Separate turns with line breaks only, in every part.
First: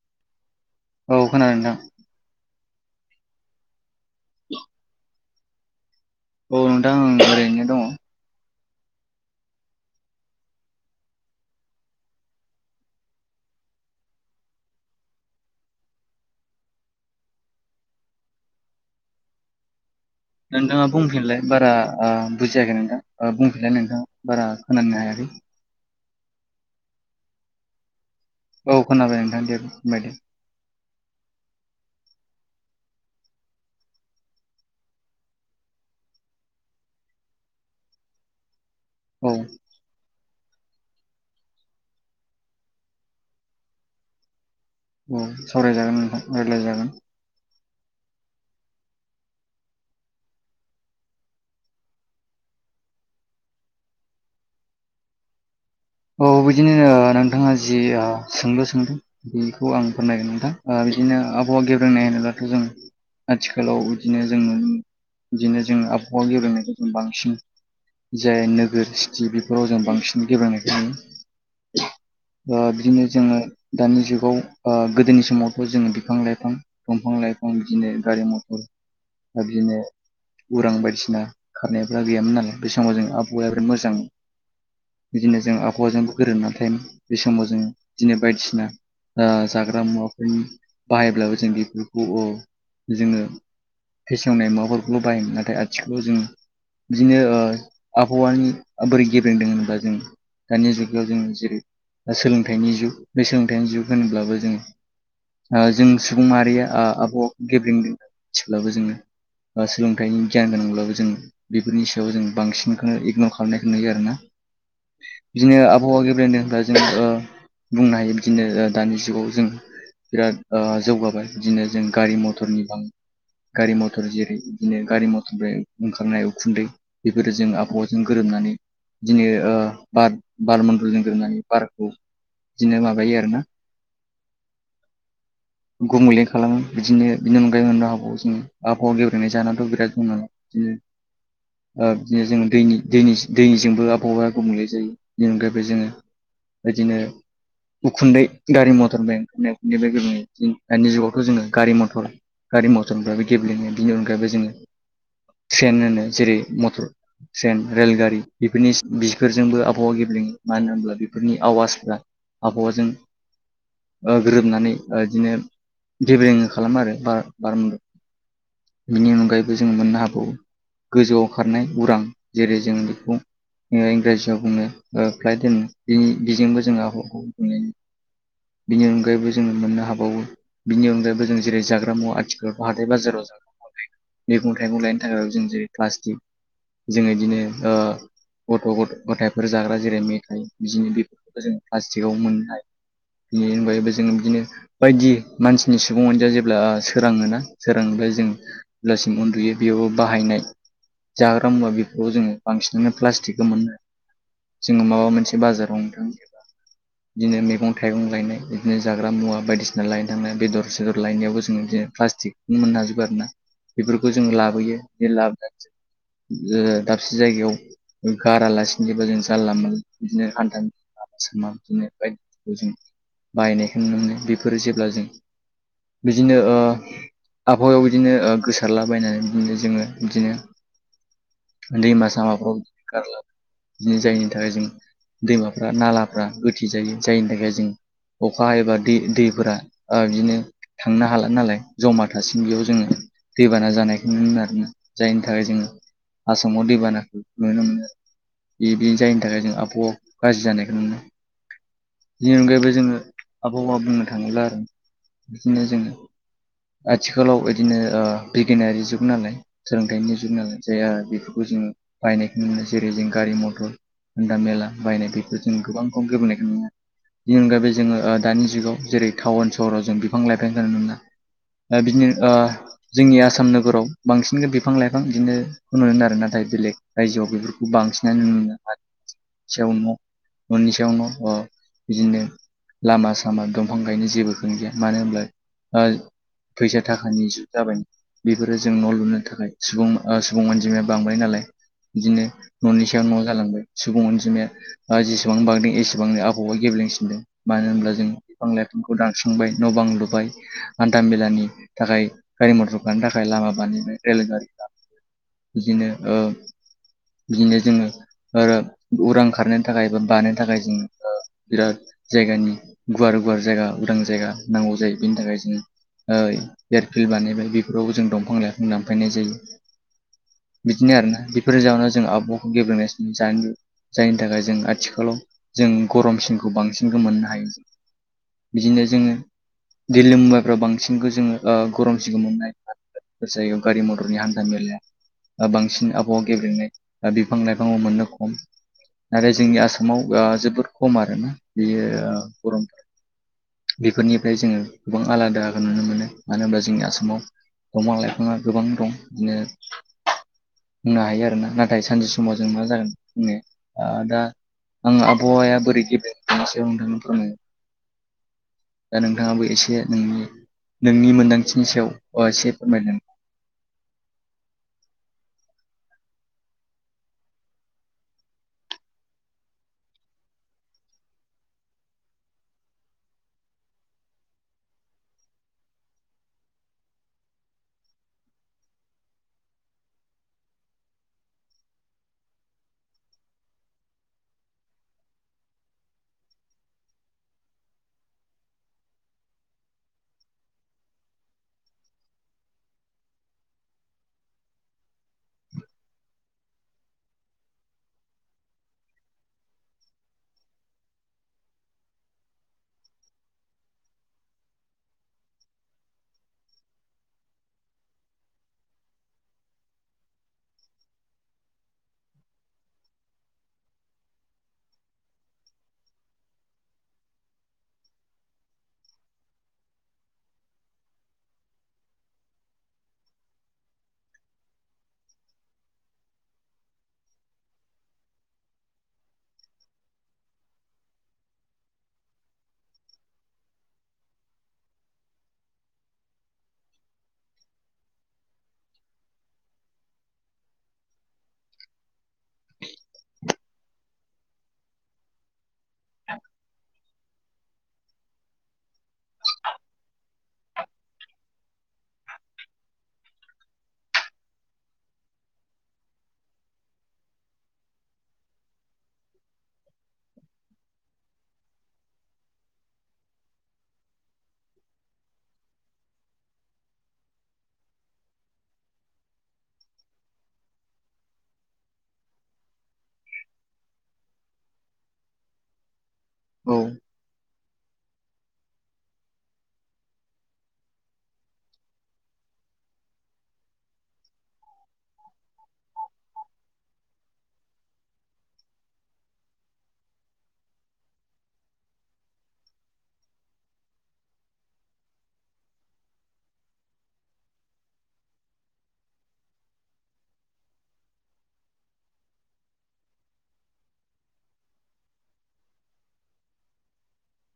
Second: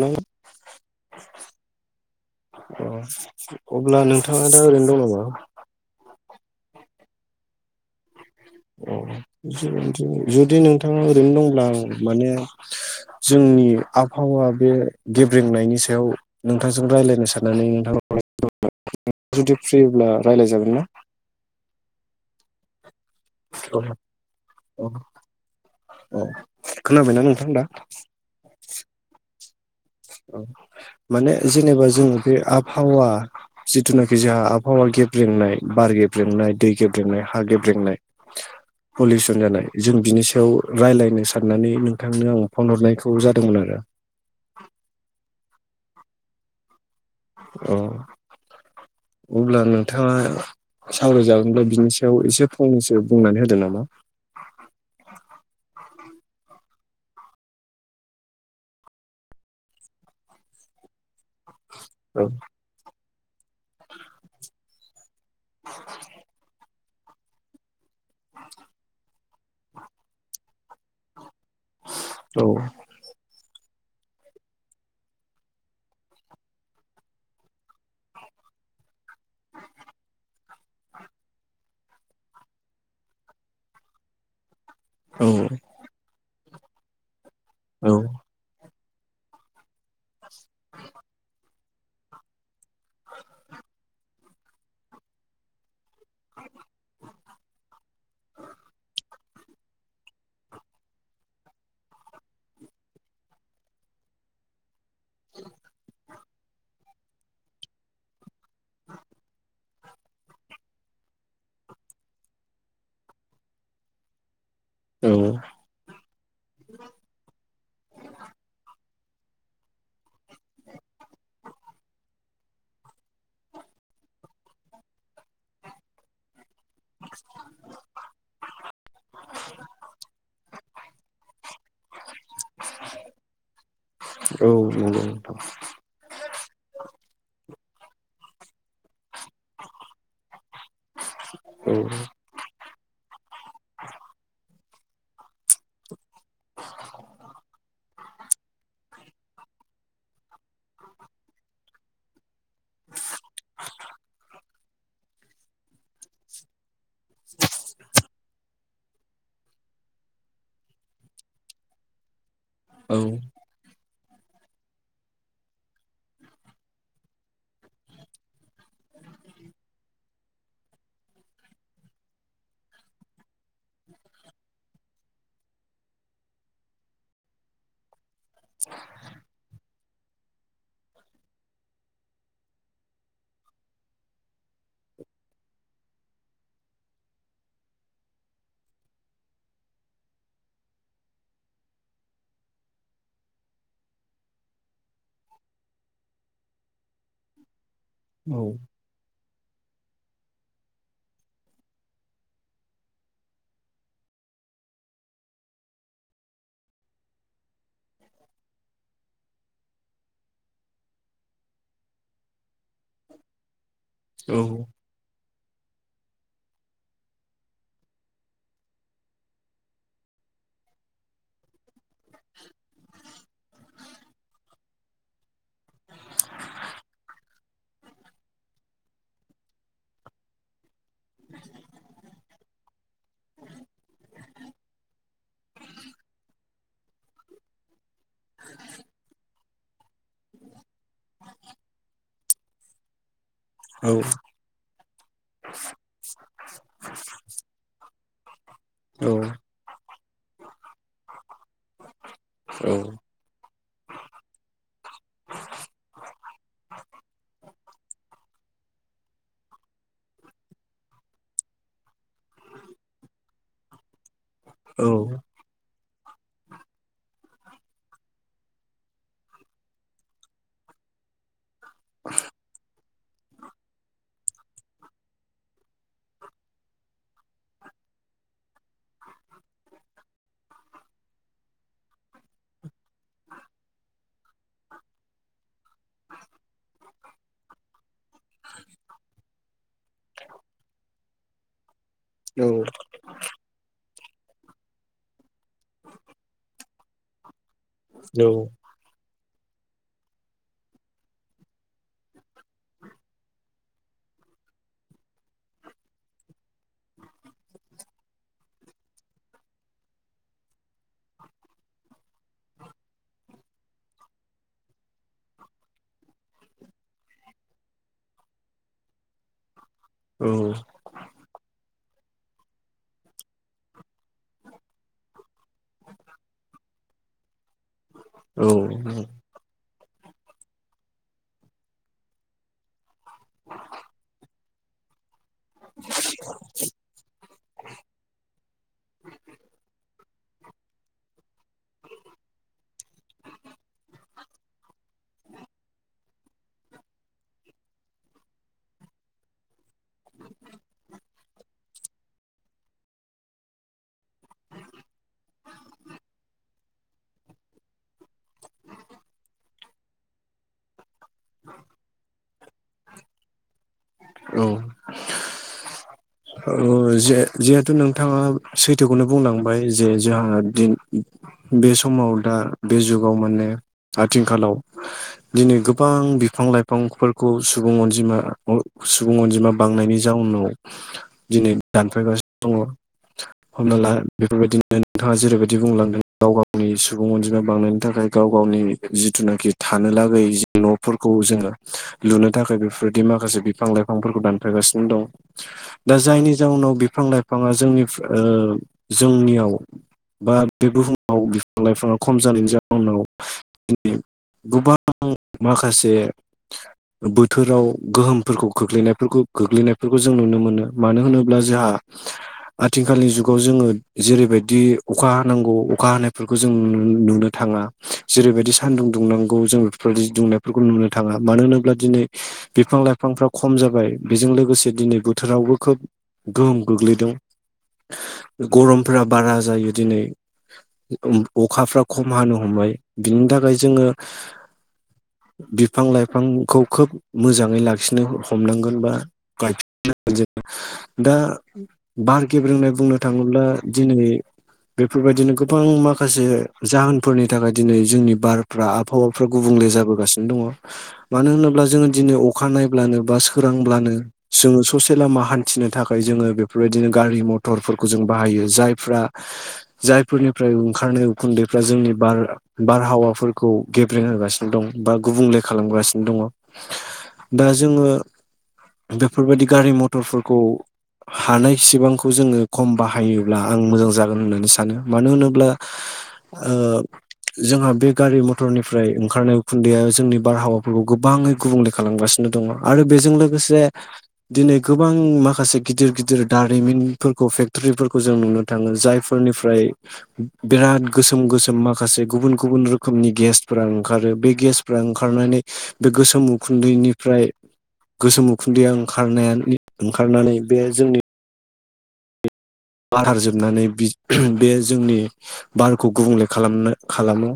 नों
औ खोनादों नोंथां
अ अब्ला नोंथाङा दा ओरैनो दं नामा?
औ नोंथां आं ओरैनो दङ
अ जुदि नोंथाङा ओरैनो दंब्ला आं माने जोंनि आबहावा बे गेब्रेंनायनि सायाव नोंथांजों रायलायनो साननानै नोंथां खौ कल हरदोंमोन ओजुदि फ्रिब्ला रायज्लायजागोन ना?
नोंथाङा बुंफिनलाय बारा आं बुजियाखै नोंथां आ बुंफिनलाय नोंथां बारा खोनानो हायाखै
अ खोनाबायना नोंथां दा?
औ खोनाबाय नोंथां दे बुंलाय दे
औ माने जेनेबा जोंङो बे आबहावा जिथुनाखि जोंहा आबहावा गेब्रेंनाय, बार गेब्रेंनाय, दै गेब्रेंनाय, हा गेब्रेंनाय
औ
पलिउसन जानाय जों बिनि सायाव रायज्लायनो साननानै नोंथांनो आं फन हरनायखौ जादोंमोन आरो।
औ सावरायजागोन नोंथां रायज्लायजागोन।
औ अब्ला नोंथाङा सावरायजागोनब्ला बिनि सायाव एसे फंनैसो बुंनानै होदो नामा?
औ बिदिनो ओ नोंथाङा जि ओ सोंलु सोंदों बेखौ आं फोरमायनो ओ बिदिनो आबहावा गेब्रेंनाय
औ
होनोब्लाथ' जों ओ आथिखालाव बिदिनो जोङो बिदिनो जों आबहावा गेलेनायखौ जोङो बांसिन जाय नोगोर सिटि बेफोराव जों बांसिन गेब्लेनायखौ नुयो।
औ
दा बिदिनो जोङो दानि जुगाव बा गोदोनि समावथ' जोङो बिफां-लाइफां दंफां लाइफां बिदिनो गारि मथर बिदिनो उरां बायदिसिना खारनायफ्रा गैयामोन नालाय बे समाव जोंङो आबहावाया मोजां
औ
बिदिनो जों आबहावाजों गोरोबनानै थायोमोन बे समाव जोंङो बिदिनो
औ
बायदिसिना ओ जाग्रा मुवाफोर बाहायब्लाबो जों बेफोरखौ जोङो फेसेवनाय माबाफोरखौल' बाहायोमोन नाथाय आथिखालाव जों बिदिनो ओ आबहावानि बोरै गेब्रेंदों होनबा जों दानि जुगाव जोङो जेरै सोलोंथाइनि जुग बे सोलोंथाइनि जुग होनोब्लाबो जोङो ओ जों सुबुं माहारिया ओ आबहावाखौ गेब्रेंदों मिथाब्लाबो जोङो ओ सोलोंथायनि गियान गोनांब्लाबो जों बेफोरनि सायाव जों बांसिनखौनो इगनर खालामनायखौ नुयो आरोना। बिदिनो आबहावा गेब्लेदों होनब्ला जों ओ बुंनो हायो बिदिनो दानि जुगाव जों बिराद ओ जौगाबाय बिदिनो जों गारि मथरनि गोबां गारि मथर जेरै बिदिनो गारि मथरनिफ्राइ ओंखारनाय उखुन्दै बेफोरो जों आबहावाजों गोरोबनानै दिनै ओ बार बार मन्दलजों गोरोबनानै बारखौ बिदिनो माबायो आरो।
औ नंगौ।
गुबुमलें खालामो बिदिनो बिनि अनगायै आरो आबहावाजों आबहावा गेब्रेंनाय जाहोनाबोथ' बिराद ओ
औ
बिदिनो जोङो दैनि दैनि दैनिजोंबो आबहावा गुबुंले बेनि अनगायैबो जोङो बेदिनो उखुन्दै गारि मथरजों बे ओंखायनायै दानि जुगावथ' जोङो गारि मथर गारि मथरफ्रायबो गेब्लेङो अनगायबो जों ट्रेन होनो जेरै मटर ट्रेन रेलगारि बेफोरनि बेफोर जोंबो आबहावा गेब्लेङो मानो होनोमोनब्ला बेफोरनि आवाजफ्रा आबहावाजों
औ
ओ गोरोबनानै बिदिनो गेबेलें खालामो आरो बार बार बिनि अनगायैबो जों मोननो हाबावो गोजौआव खारनाय उरां जेरै जों बेखौ ओ इंराजियाव बुङो ओ फ्लायट होनो बिनि बिजोंबो जोंआ बिनि अगाय जोङो मोननो हाबावो बिनि अनगायैबो जों जेरै जाग्रा मुवा आथिखाल हाथाइ बाजाराव जों मैगं थाइगं लायनो थाखाय जों जेरै प्लास्टिक जों बिदिनो ओ गथ' गथ' गथायफोर जाग्रा जेरै मेथाइ बिजनि बेफोरखौ जोंङो प्लास्टिकावव मोननो हायो। बिनि अनगायैबो जोङो बिदिनो बायदि मानसिनि सुबुं अनजिया जेब्ला सोराङोना सोराङोब्ला
[inaudible]
बेलासिम उन्दुयो बेयावबो बाहायनाय जाग्रा मुवा बेफोराव जोङो बांसिनानो प्लास्टिकखौ मोनो। जोङो माबा मोनसे बाजाराव [inaudible]
[unintelligible]
बिदिनो मैगं थाइगं लायनाय बिदिनो जाग्रा मुवा बायदिसिना लायनो थांनाय बेदर सेदर लायनायावबो जोङो बिदिनो प्लास्टिक। मोननो हाजोबो आरो ना। बेफोरखौ जों
औ
लाबोयो बे लाबोनानै ओ दाबसे जायगायाव गारालासिनोबो जों जारला मोनला [unintelligible] लामा सामा बिदिनो बायदिफोरखौ जों बायनायखौ नुनो मोनो बेफोरो जेब्ला जों बिदिनो ओ आबहावायाव बिदिनो ओ गोसारलाबायनानै बिदिनो जोङो बिदिनो दैमा सामाफ्राव गारला जायनि थाखाय जों दैमाफ्रा नालाफ्रा गोथे जायो जायनि थाखाय जों अखा हायोब्ला दै दैफोरा ओ बिदिनो थांनो हाला नालाय जमा थासिम बेयाव जोङो दैबाना जानायखौ नुनो आरोना। जायनि थाखाय जोङो आसामाव दैबानाखौ नुनो मोनो। [unintelligible]
औ
जायनि थाखाय जों आबहावा गाज्रि जानायखौ नुनो बिनि अनगायैबो जोङो आबहावा बुंनो थाङोब्ला आरो बिदिनो जोङो आथिखालाव बिदिनो ओ बिगियानारि जुग नालाय जों दानि जुगनि नालाय जायहा बेफोरखौ जों बाहायनायखौ नुनो मोनो जेरै जों गारि मथर हान्था मेला बायनाय बेखौ जों गोबां [unintelligible] नुनो मोनो। बिनि अनगायैबो ओ जोङो दानि जुगाव जेरै टाउन सहराव जों बिफां लाइफांखौ [unintelligible] ओ बिदिनो ओ जोंनि आसाम नोगोराव बांसिन बिफां लाइफां बिदिनो खौ [unintelligible] नाथाय बेलेग रायजोआव बेफोरखौ बांसिनानो [unintelligible] न'नि सायाव न' ओ बिदिनो लामा सामा दंफां गायनो जेबोखौनो गैया मानो होनब्ला फैसा थाखानि जुग जाबाय बेफोरो जों न' लुनो थाखाय सुबुं ओ सुबुं अनजिमाया बांबाय नालाय बिदिनो न'नि सायाव न जालांबाय सुबुं अनजिमाया ओ जेसेबां बांदों एसेबांनो आबहावा गेबेेंसिनदों मानो होमब्ला जों बिफां लाइफांखौ दानस्रांबाय न'बां लुबाय हान्था मेलानि थाखाय गारि मटर खारनो थाखाय लामा बानायबाय रेलगारिफ्रा बिदिनो ओ बिदिनो जोङो ओ उरां खारनो थाखाय बा बानायनो थाखाय जों ओ बिराद जायगानि गुवार गुवार जायगा उदां जायगा नांगौ जायो बेनि थाखाय जोङो ओ [unintelligible] फिल बानायबाय बेफोरावबो जों दंफां लाइफां दानफायनाय जायो।
औ
बिदिनो आरोना बेफोरनि जाहोनाव जों आबावखौ [unintelligible] जायनि थाखाय जों आथिखालाव जों गरमसिनखौ बांसिन खो मोननो हायो। बिदिनो
औ
जोङो दिल्ली मुम्बाइफ्राव बांसिनखौ जोङो ओ गरम सिनखौ [unintelligible] गारि मथरनि हान्था मेलाया ओ बांसिन आबहावा गेब्रेंनाय दा बिफां लाइफांआव मोननो खम आरो जोंनि आसामाव ओ जोबोर खम आरोना बेयो गरमफोरा बेफोरनिफ्राय जोङो गोबां आलादा बो नुनो मोनो मानो होनब्ला जोंनि आसामाव दंफां लाइफाङा गोबां दं बिदिनो बुंनो हायो आरो ना नाथाय सानसे समाव जों मा जागोन बुंनो ओ दा आं आबहावाया बोरै गेब्रेंदों बेनि सायाव [unintelligible] दा नोंथाङाबो एसे नोंनि नोंनि मोनदांथिनि सायाव ओ एसे फोरमायदों
औ। ओ जे जेहेथु नोंथाङा सैथोखौनो बुंलांबाय जे जोंहा दिन बे समाव दा बे जुगाव माने आथिंखालाव दिनै गोबां बिफां लाइफांफोरखौ सुबुं अनजिमा सुबुं अनजिमा बांनायनि जाउनाव दिनै दानफायगासिनो दङ हना ला बेफोरबायदिनो नोंथाङा जेरैबायदि बुंलांदों गाव गावनि सुबुं अनजिमा बांनायनि थाखाय गाव गावनि जिथुनाखि थानो लागै न'फोरखौ जोङो लुनो थाखाय बेफोरबायदि माखासे बिफां लाइफांफोरखौ दानफायगासिनो दं। दा जायनि जाउनाव बिफां लाइफाङा जोंनिफ ओ जोंनियाव बा बे बुहुमाव बिफां लाइफाङा खम जानायनि जाउनाव दिनि गोबां माखासे बोथोराव गोहोमफोरखौ ख्लैनायफोरखौ गोग्लैनायफोरखौ जों नुनो मोनो। मानो होनोब्ला जोंहा आथिखालनि जुगाव जोङो जेरैबायदि अखा हानांगौ अखा हानायफोरखौ जों नु नुनो थाङा। जेरैबायदि सानदुं दुंनांगौ जों बेफोरबायदि दुंनायफोरखौ नुनो थाङा। मानो होनोब्ला दिनै बिफां लाइफांफ्रा खम जाबाय बेजों लोगोसे दिनै बोथोरावबो खोब गोहोम गोग्लैदों। गरम फोरा बारा जायो दिनै ओम अखाफोरा खम हानो हमबाय बिनि थाखाय जोङो बिफां लाइफांखौ खोब मोजाङै लाखिनो हमनांगोन बा [unintelligible] दा बार गेब्रेंनाय बुंनो थाङोब्ला दिनै बेफोरबायदिनो गोबां माखासे जाहोनफोरनि थाखाय दिनै जोंनि बारफ्रा आब हावाफोरा गुबुंले जाबोगासिनो दङ मानो होनोब्ला जोङो दिनै अखा नायब्लानो बा सोरांब्लानो जों स से लामा हान्थिनो थाखाय जोङो बेफोरबायदिनो गारि मथरफोरखौ जों बाहायो जायफोरा जायफोरनिफ्राय ओंखारनाय उखुन्दैफ्रा जोंनि बार बारहावाफोरखौ गेब्रें होगासिनो दं बा गुबुंले खालामगासिनो दङ। दा जोङो बेफोरबायदि गारि मथरफोरखौ हानायसेबांखौ जोङो खम बाहायोब्ला आं मोजां जागोन होननानै सानो। मानो होनोब्ला ओ
औ
जोंहा बे गारि मथ रनिफ्राय ओंखारनाय उखुन्दैया जोंनि बारहावाफोरखौ गोबाङै गुबुंले खालामगासिनो दङ। आरो बेजों लोगोसे दिनै गोबां माखासे गिदिर गिदिर दारिमिनफोर खौ फेक्टरिफोरखौ जों नुनो थाङो। जायफोरनिफ्राय बिराद गोसोम गोसोम माखासे गुबुन गुबुन रोखोमनि गेसफोरा ओंखारो बे गेस फोरा ओंखारनानै बे गोसोम उखुन्दैनिफ्राय गोसोम उखुन्दैया ओं खारनायानो ओंखारनानै बे जोंनि बारहार जोबनानै बि बे जोंनि बारखौ गुबुंले खालामनो खालामो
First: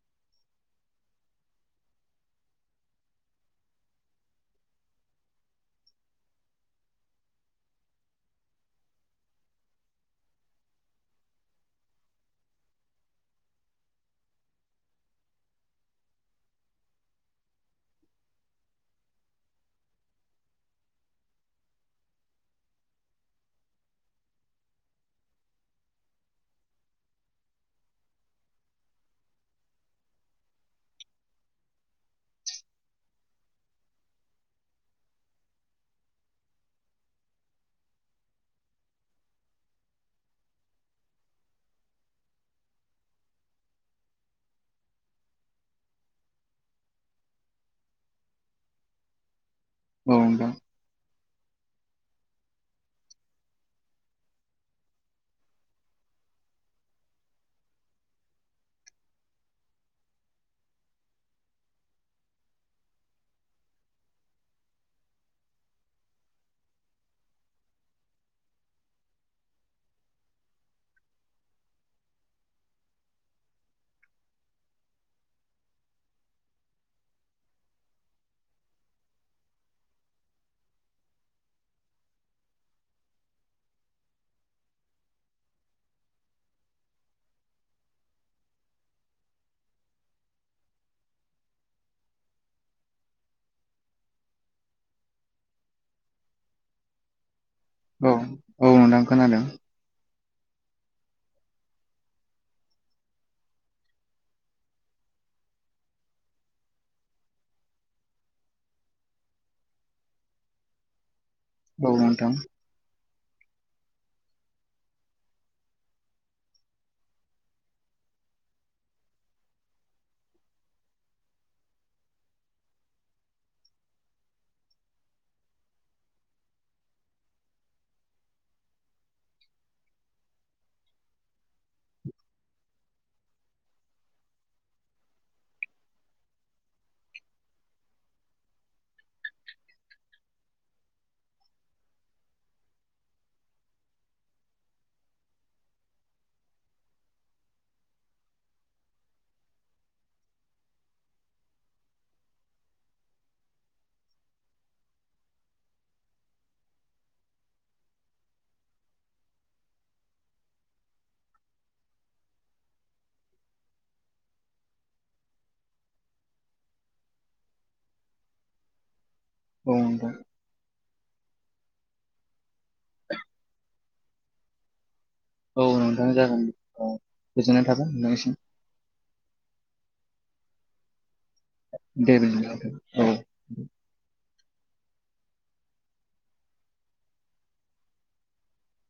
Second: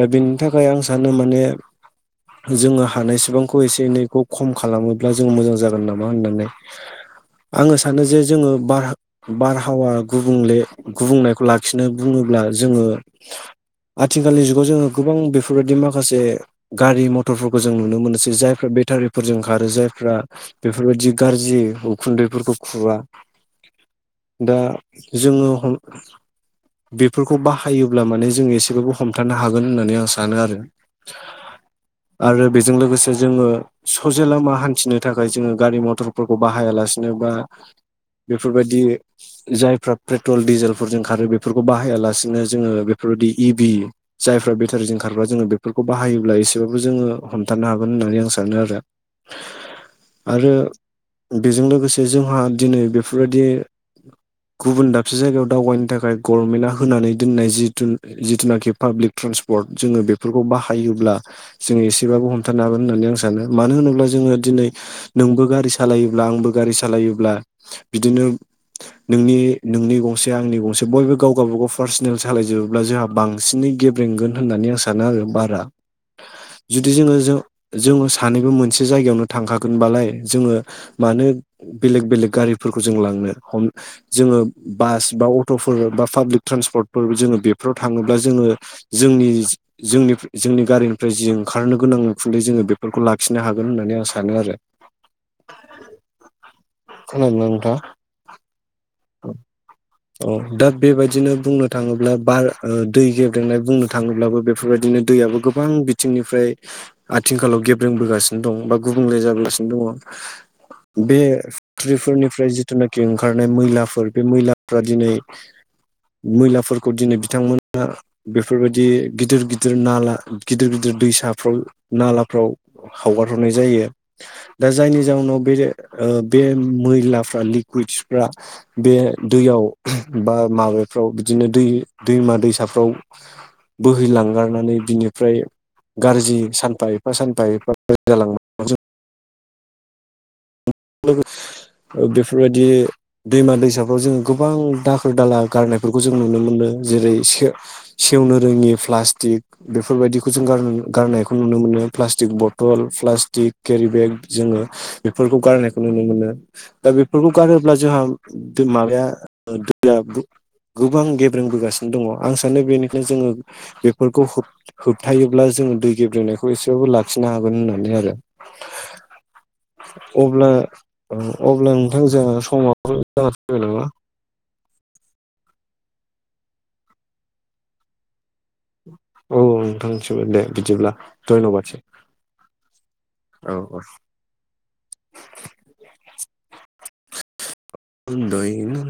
दा बेनि थाखाय आं सानो माने जोङो हानायसेबांखौ एसे एनैखौ खम खालामोब्ला जोङो मोजां जागोन नामा होननानै आङो सानो जे जोङो बार बारहावा गुबुंले गुबुंनायखौ लाखिनो बुङोब्ला जोङो आथिखालनि जुगाव जोङो गोबां बेफोरबायदि माखासे गारि मथरफोरखौ जों नुनो मोनसै जायफ्रा बेटारिफोरजों खारो जायफ्रा बेफोरबायदि गाज्रि उखुन्दैफोरखौ खुवा दा जोङो बेफोरखौ बाहायोब्ला माने जोङो एसेबाबो हमथानो हागोन होननानै आं सानो आरो आरो बेजों लोगोसे जोंङो ससेे लामा हान्थिनो थाखाय जोङो गारि मथरफोरखौ बाहायालासिनो बा बेफोरबायदि दि जायफ्रा पेट्रल डिजेलफोरजों खारो बेफोरखौ बाहायालासिनो जोङो बेफोरबायदि इबि जायफ्रा बेटारिजों खारग्रा जोङो बेफोरखौ बाहायोब्ला एसेबाबो जोङो हमथानो हागोन होननानै आं सानो आरो
औ नोंथां
आरो बेजों लोगोसे जोंहा दिनै बेफोरबायदि [unintelligible] गुबुन दाबसे दावगानो थाखाय गभर्नमेन्टआ होनानै दोननाय जिथु जिथुनाखि पाब्लिक ट्रेन्सपर्ट जोङो बेफोरखौ बाहायोब्ला जों एसेबाबो हमथानो हागोन होननानै आं सानो मानो होनोब्ला जोङो दिनै नोंबो गारि सालायोब्ला आंबो गारि सालायोब्ला बिदिनो नोंनि नोंनि गंसे आंनि गंसे बयबो गाव गावबागाव पार्सनेल सालायजोबोब्ला जोंहा बांसिनै गेब्रेंगोन होननानै आं सानो आरो बारा जुदि जोङो जों जोङो सानैबो मोनसे जायगायावनो थांखागोनबालाय जोङो मानो बेलेग बेलेग गारिफोरखौ जों लांनो हम जोङो बास बा अट'फोर बा पाब्लिक ट्रेन्सपर्टफोर जोङो बेफोराव थाङोब्ला जोङो जोंनि जोंनि जोंनि गारिनिफ्राय जि ओंखारनो गोनां उखुन्दै जोङो बेफोरखौ लाखिनो हागोन होननानै आं सानो आरो खोनादों ना नोंथां
औ औ नोंथां खोनादों
अ दा बेबायदिनो बुंनो थाङोब्ला बार दै गेब्रेंनाय बुंनो थाङोब्लाबो बेफोरबायदिनो दैयाबो गो बां बिथिंनिफ्राय आथिंखालाव गेब्रोंबोगासिनो दं बा गुबुंले जाबोगासिनो दङ बे
औ नोंथां
फेक्ट्रिफोरनिफ्राय ओंखारनाय मैलाफोर बे मैलाफ्रा दिनै मैलाफोरखौ दिनै बिथांमोना बेफोरबायदि गिदिर गिदिर नाला गिदिर गिदिर दैसाफ्राव नालाफ्राव खावगार हरनाय जायो दा जायनि जाउनाव बे बे मैलाफ्रा लिक कुइद्सफ्रा बे दैयाव बा माबाफ्राव बिदिनो दै दैमा दैसाफ्राव बोहैलांगारनानै बिनिफ्राय गाज्रि सानफा एफा सानफा एफा बेफोरबायदि दैमा दैसाफ्राव जोङो गोबां दाखोर दाला गारनायफोरखौ जों नुनो मोनो जेरै सेवनो रोङि प्लास्टिक बेफोरबायदिखौ गारनायखौ नुनो मोनो प्लास्टिक बथल प्लास्टिक केरि बेग जोङो बेफोरखौ गार नुनो मोनो दा बेफोरखौ गारोब्ला जोंहा माबाया दैया गोबां गेब्रें बोगासिनो दङ आं सानो बेनिखायनो जोङो बेफोरखौ होबथायोब्ला जोङो दै गेब्रेंनायखौ एसेबाबो लाखिनो हागोन होननानै आरो
औ नोंथां
[inaudible] अब्ला अब्ला‌ ओ नोंथां जोहा समाव जासिगोन नामा।
औ नोंथां जागोन ओ गोजोननाय थाबाय नोंथांनि सिम।
औ नोंथांसिमबो दे बिदिब्ला धैनबादसै।
दे बिदिब्ला नोंथां
औ [inaudible] [unintelligible] उन्दुयैनो।